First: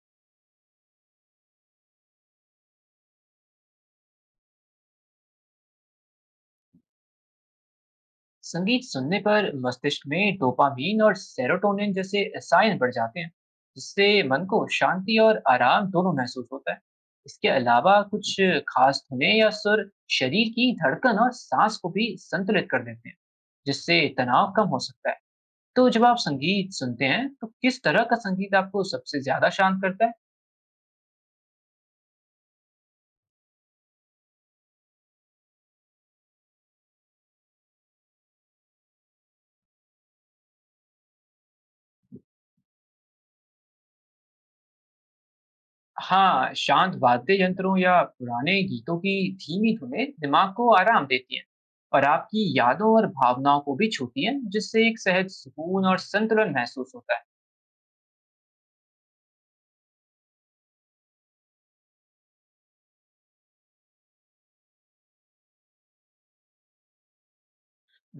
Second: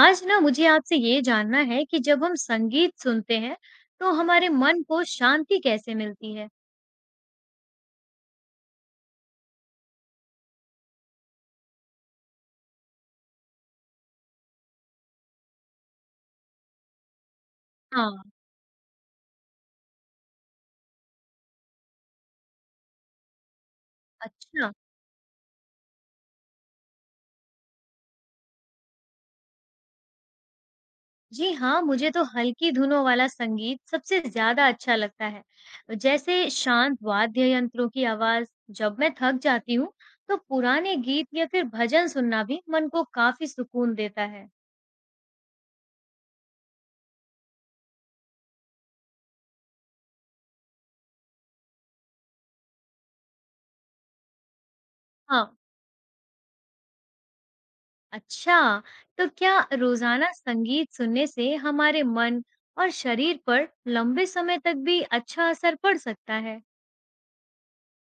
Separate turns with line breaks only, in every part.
आज ना मुझे आपसे ये जानना है कि जब हम संगीत सुनते हैं तो हमारे मन को शांति कैसे मिलती है?
संगीत सुनने पर मस्तिष्क में डोपामीन और सेरोटोनिन जैसे रसायन बढ़ जाते हैं, जिससे मन को शांति और आराम दोनों महसूस होता है। इसके अलावा
हाँ,
कुछ खास धुनें या सुर शरीर की धड़कन और सांस को भी संतुलित कर देते हैं, जिससे तनाव कम
अच्छा।
हो सकता है। तो जब आप संगीत सुनते हैं तो किस तरह का संगीत आपको सबसे ज्यादा शांत करता है?
जी हाँ, मुझे तो हल्की धुनों वाला संगीत सबसे ज्यादा अच्छा लगता है। जैसे शांत वाद्य यंत्रों की आवाज, जब मैं थक जाती हूँ तो पुराने गीत या फिर भजन सुनना भी मन को काफी सुकून देता है।
हाँ, शांत वाद्य यंत्रों या पुराने गीतों की धीमी धुनें दिमाग को आराम देती हैं और आपकी यादों और भावनाओं को भी छूती हैं, जिससे एक सहज
हाँ।
सुकून और संतुलन महसूस होता है।
अच्छा, तो क्या रोजाना संगीत सुनने से हमारे मन और शरीर पर लंबे समय तक भी अच्छा असर पड़ सकता है?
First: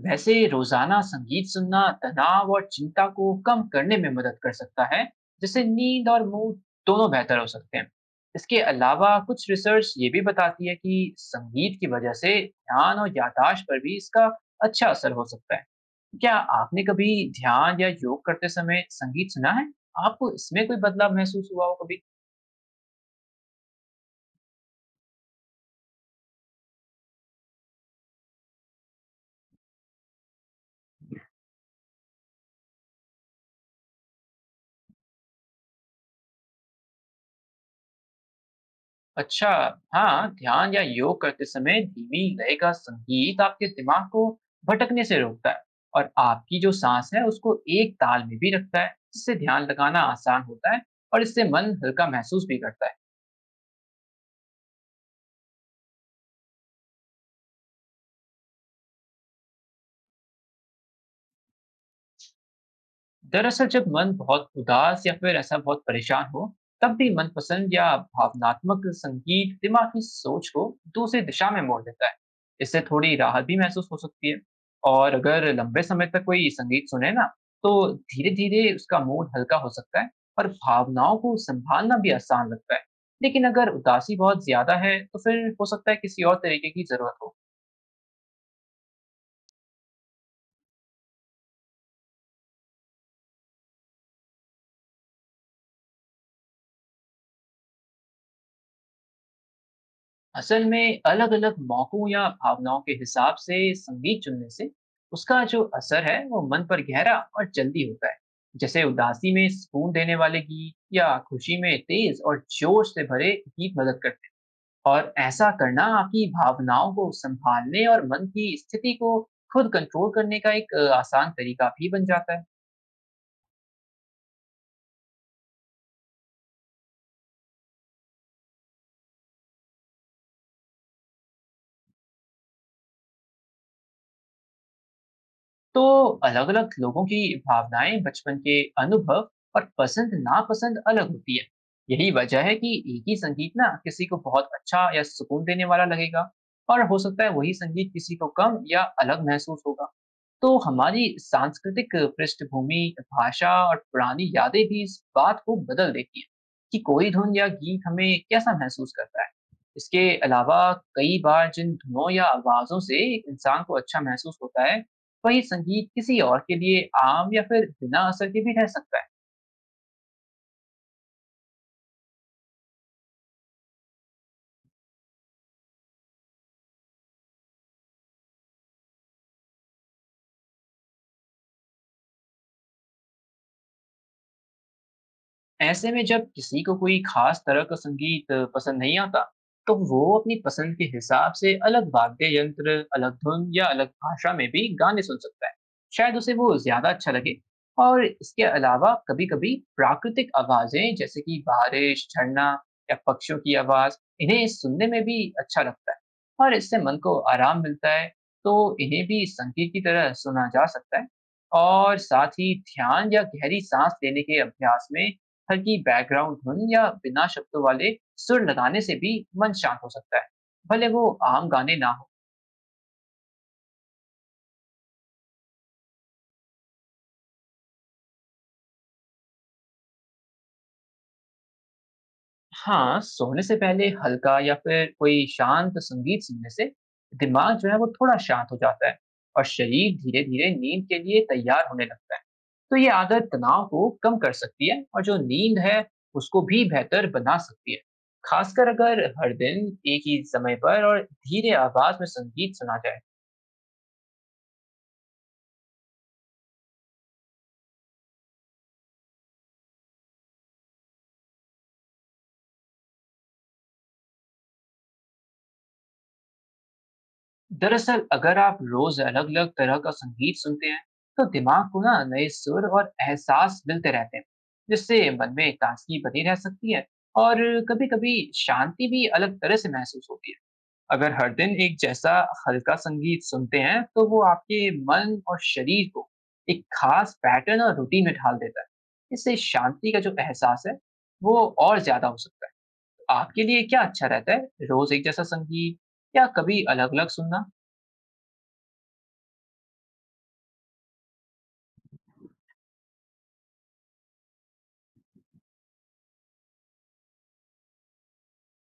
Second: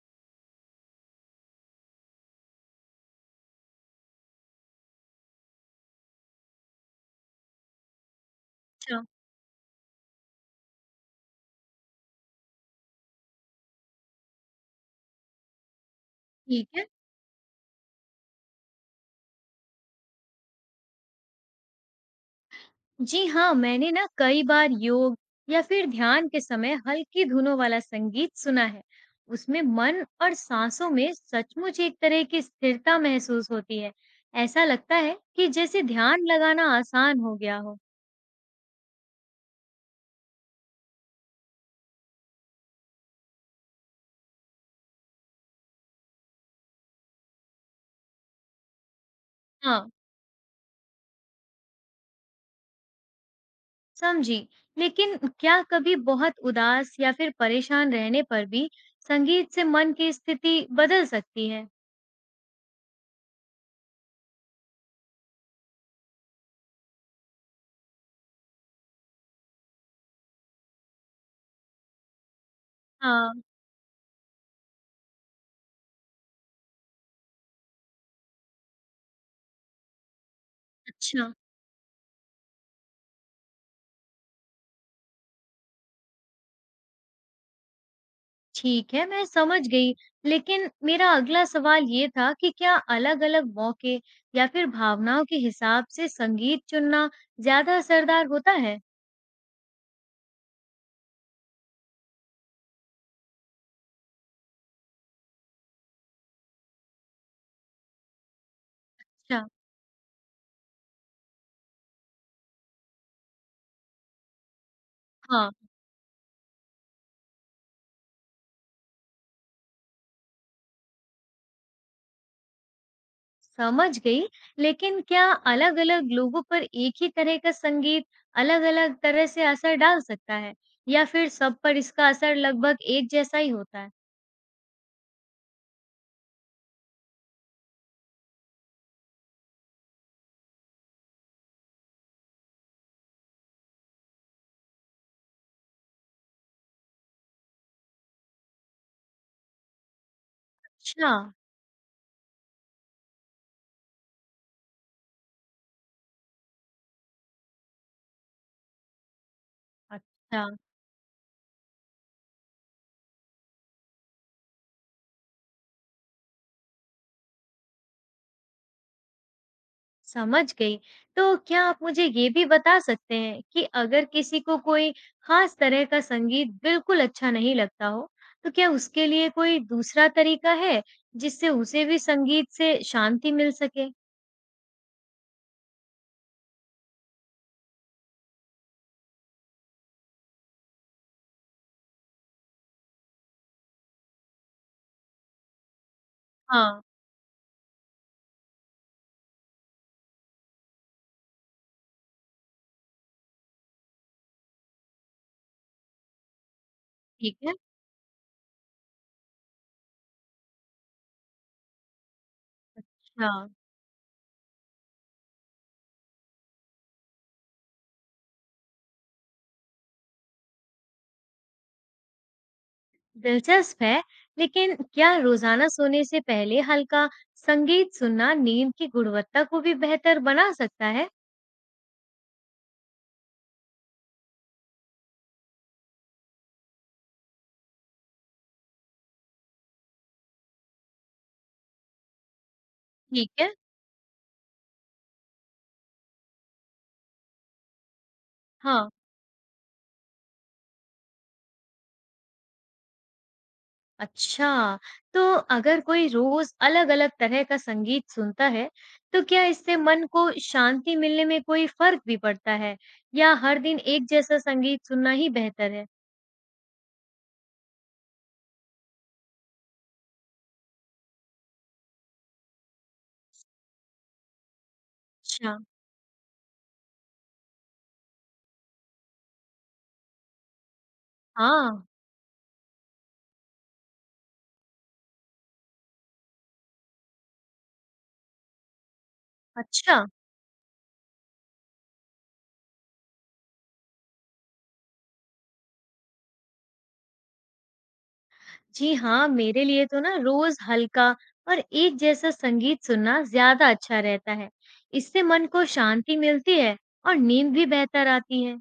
वैसे रोजाना संगीत सुनना तनाव और चिंता को कम करने में मदद कर सकता है, जिससे नींद और मूड दोनों बेहतर हो सकते हैं। इसके
अच्छा,
अलावा कुछ रिसर्च ये भी बताती है कि संगीत की वजह से ध्यान और याददाश्त पर भी इसका अच्छा असर हो सकता है। क्या
ठीक
आपने
है।
कभी ध्यान या योग करते समय संगीत सुना है? आपको इसमें कोई बदलाव महसूस हुआ हो कभी?
जी हाँ, मैंने ना कई बार योग या फिर ध्यान के समय हल्की धुनों वाला संगीत सुना है। उसमें मन और सांसों में सचमुच एक तरह की स्थिरता महसूस होती है। ऐसा लगता है कि जैसे ध्यान लगाना आसान हो गया हो।
अच्छा। हाँ, ध्यान या योग करते समय धीमी लय का संगीत आपके दिमाग को भटकने से रोकता है और आपकी जो सांस है उसको एक ताल में भी रखता है, जिससे ध्यान
हाँ,
लगाना आसान होता है और इससे मन हल्का महसूस भी करता है।
समझी। लेकिन क्या कभी बहुत उदास या फिर परेशान रहने पर भी संगीत से मन की स्थिति बदल सकती है?
दरअसल जब मन बहुत उदास या फिर ऐसा बहुत परेशान हो, तब भी मनपसंद या भावनात्मक संगीत दिमाग की सोच को दूसरी दिशा में मोड़ देता है। इससे थोड़ी
हाँ,
राहत भी महसूस हो सकती है। और अगर लंबे समय तक कोई संगीत सुने ना, तो धीरे धीरे उसका मूड हल्का हो सकता है और भावनाओं
अच्छा।
को संभालना भी आसान लगता है। लेकिन अगर उदासी बहुत ज्यादा है तो फिर हो सकता है किसी और तरीके की जरूरत हो।
ठीक है, मैं समझ गई। लेकिन मेरा अगला सवाल ये था कि क्या अलग-अलग मौके या फिर भावनाओं के हिसाब से संगीत चुनना ज़्यादा असरदार होता है?
असल में अलग अलग मौकों या भावनाओं के हिसाब से संगीत चुनने से उसका जो असर है वो मन पर गहरा और जल्दी होता है। जैसे उदासी में
अच्छा,
सुकून देने वाले गीत या खुशी में तेज और जोश से भरे गीत मदद करते हैं, और ऐसा
हाँ।
करना आपकी भावनाओं को संभालने और मन की स्थिति को खुद कंट्रोल करने का एक आसान तरीका भी बन जाता है।
समझ गई, लेकिन क्या अलग-अलग लोगों पर एक ही तरह का संगीत अलग-अलग तरह से असर डाल सकता है? या फिर सब पर इसका असर लगभग एक जैसा ही होता है?
तो अलग-अलग लोगों की भावनाएं, बचपन के अनुभव और पसंद-नापसंद अलग होती है। यही वजह है कि एक ही संगीत ना किसी को बहुत अच्छा या सुकून देने वाला लगेगा और हो सकता है वही संगीत किसी को कम या अलग महसूस होगा। तो
अच्छा,
हमारी सांस्कृतिक पृष्ठभूमि, भाषा और पुरानी यादें भी इस बात को बदल देती हैं कि कोई धुन या गीत हमें कैसा महसूस करता है। इसके
अच्छा,
अलावा कई बार जिन धुनों या आवाज़ों से एक इंसान को अच्छा महसूस होता है, वही संगीत किसी और के लिए आम या फिर बिना असर के भी रह सकता है।
समझ गई। तो क्या आप मुझे ये भी बता सकते हैं कि अगर किसी को कोई खास तरह का संगीत बिल्कुल अच्छा नहीं लगता हो, तो क्या उसके लिए कोई दूसरा तरीका है जिससे उसे भी संगीत से शांति मिल सके?
ऐसे में जब किसी को कोई खास तरह का संगीत पसंद नहीं आता, तो वो अपनी पसंद के हिसाब से अलग वाद्य यंत्र, अलग धुन या अलग भाषा में भी गाने सुन सकता है। शायद उसे वो
हाँ,
ज़्यादा अच्छा लगे। और इसके अलावा कभी-कभी प्राकृतिक आवाज़ें जैसे कि बारिश, झरना या पक्षियों की आवाज़, इन्हें सुनने में भी अच्छा लगता है और इससे मन को
ठीक है।
आराम मिलता है, तो इन्हें भी संगीत की तरह सुना जा सकता है। और साथ ही ध्यान या
हाँ।
गहरी साँस लेने के अभ्यास में हल्की बैकग्राउंड धुन या बिना शब्दों वाले सुर लगाने से भी मन शांत हो सकता है, भले वो आम गाने ना हो।
दिलचस्प है। लेकिन क्या रोजाना सोने से पहले हल्का संगीत सुनना नींद की गुणवत्ता को भी बेहतर बना सकता है?
हाँ, सोने से पहले हल्का या फिर कोई शांत संगीत सुनने से दिमाग जो है वो थोड़ा शांत हो जाता है और शरीर धीरे धीरे नींद के लिए तैयार होने लगता है। तो ये आदत
ठीक है।
तनाव को कम कर सकती है और जो नींद है उसको भी बेहतर बना सकती है, खासकर
हाँ।
अगर हर दिन एक ही समय पर और धीरे आवाज में संगीत सुना जाए।
अच्छा, तो अगर कोई रोज अलग-अलग तरह का संगीत सुनता है तो क्या इससे मन को शांति मिलने में कोई फर्क भी पड़ता है, या हर दिन एक जैसा संगीत सुनना ही बेहतर है?
दरअसल अगर आप रोज अलग अलग तरह का संगीत सुनते हैं तो दिमाग को ना नए सुर और एहसास मिलते रहते हैं, जिससे मन में
अच्छा।
ताजगी बनी रह सकती है। और कभी कभी शांति भी अलग तरह से महसूस होती है। अगर हर दिन एक
हाँ।
जैसा हल्का संगीत सुनते हैं तो वो आपके मन और शरीर को एक खास पैटर्न और रूटीन में ढाल देता है। इससे शांति
अच्छा।
का जो एहसास है वो और ज्यादा हो सकता है। आपके लिए क्या अच्छा रहता है, रोज एक जैसा संगीत या कभी अलग अलग सुनना?
जी हाँ, मेरे लिए तो ना रोज हल्का और एक जैसा संगीत सुनना ज्यादा अच्छा रहता है। इससे मन को शांति मिलती है और नींद भी बेहतर आती है।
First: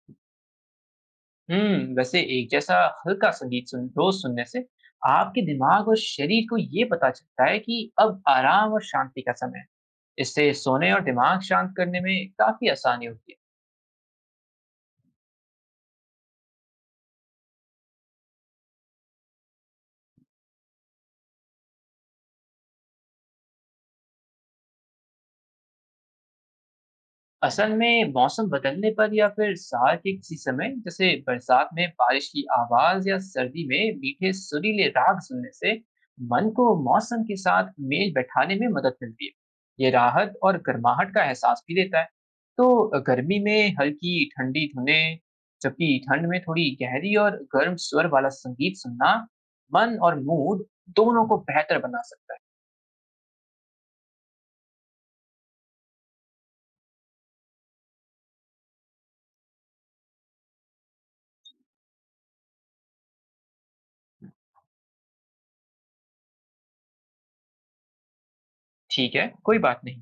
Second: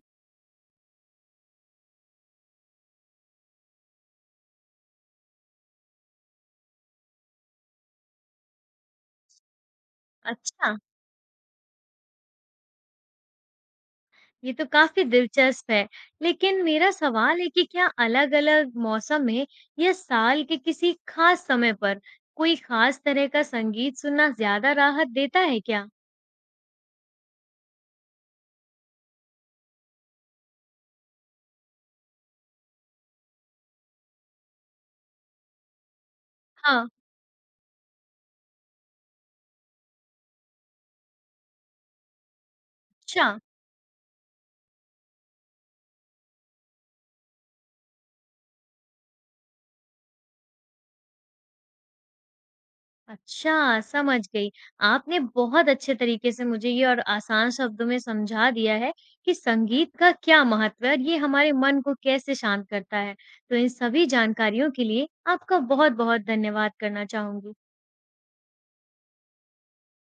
हम्म, वैसे एक जैसा हल्का संगीत सुन रोज सुनने से आपके दिमाग और शरीर को ये पता चलता है कि अब आराम और शांति का समय है। इससे
अच्छा,
सोने और दिमाग शांत करने में काफी आसानी होती है।
ये तो काफी दिलचस्प है। लेकिन मेरा सवाल है कि क्या अलग-अलग मौसम में या साल के किसी खास समय पर कोई खास तरह का संगीत सुनना ज्यादा राहत देता है क्या?
असल में मौसम बदलने पर या फिर साल के किसी समय जैसे बरसात में बारिश की आवाज या सर्दी में मीठे सुरीले राग सुनने से मन को
हाँ,
मौसम के साथ मेल बैठाने में मदद मिलती है, ये राहत और गर्माहट का एहसास भी देता है। तो
अच्छा।
गर्मी में हल्की ठंडी धुनें, जबकि ठंड में थोड़ी गहरी और गर्म स्वर वाला संगीत सुनना मन और मूड दोनों को बेहतर बना सकता है।
अच्छा, समझ गई। आपने बहुत अच्छे तरीके से मुझे ये और आसान शब्दों में समझा दिया है कि संगीत का क्या महत्व है और ये हमारे मन को कैसे शांत करता है। तो इन सभी जानकारियों के लिए आपका बहुत-बहुत धन्यवाद करना चाहूँगी।
ठीक है, कोई बात नहीं।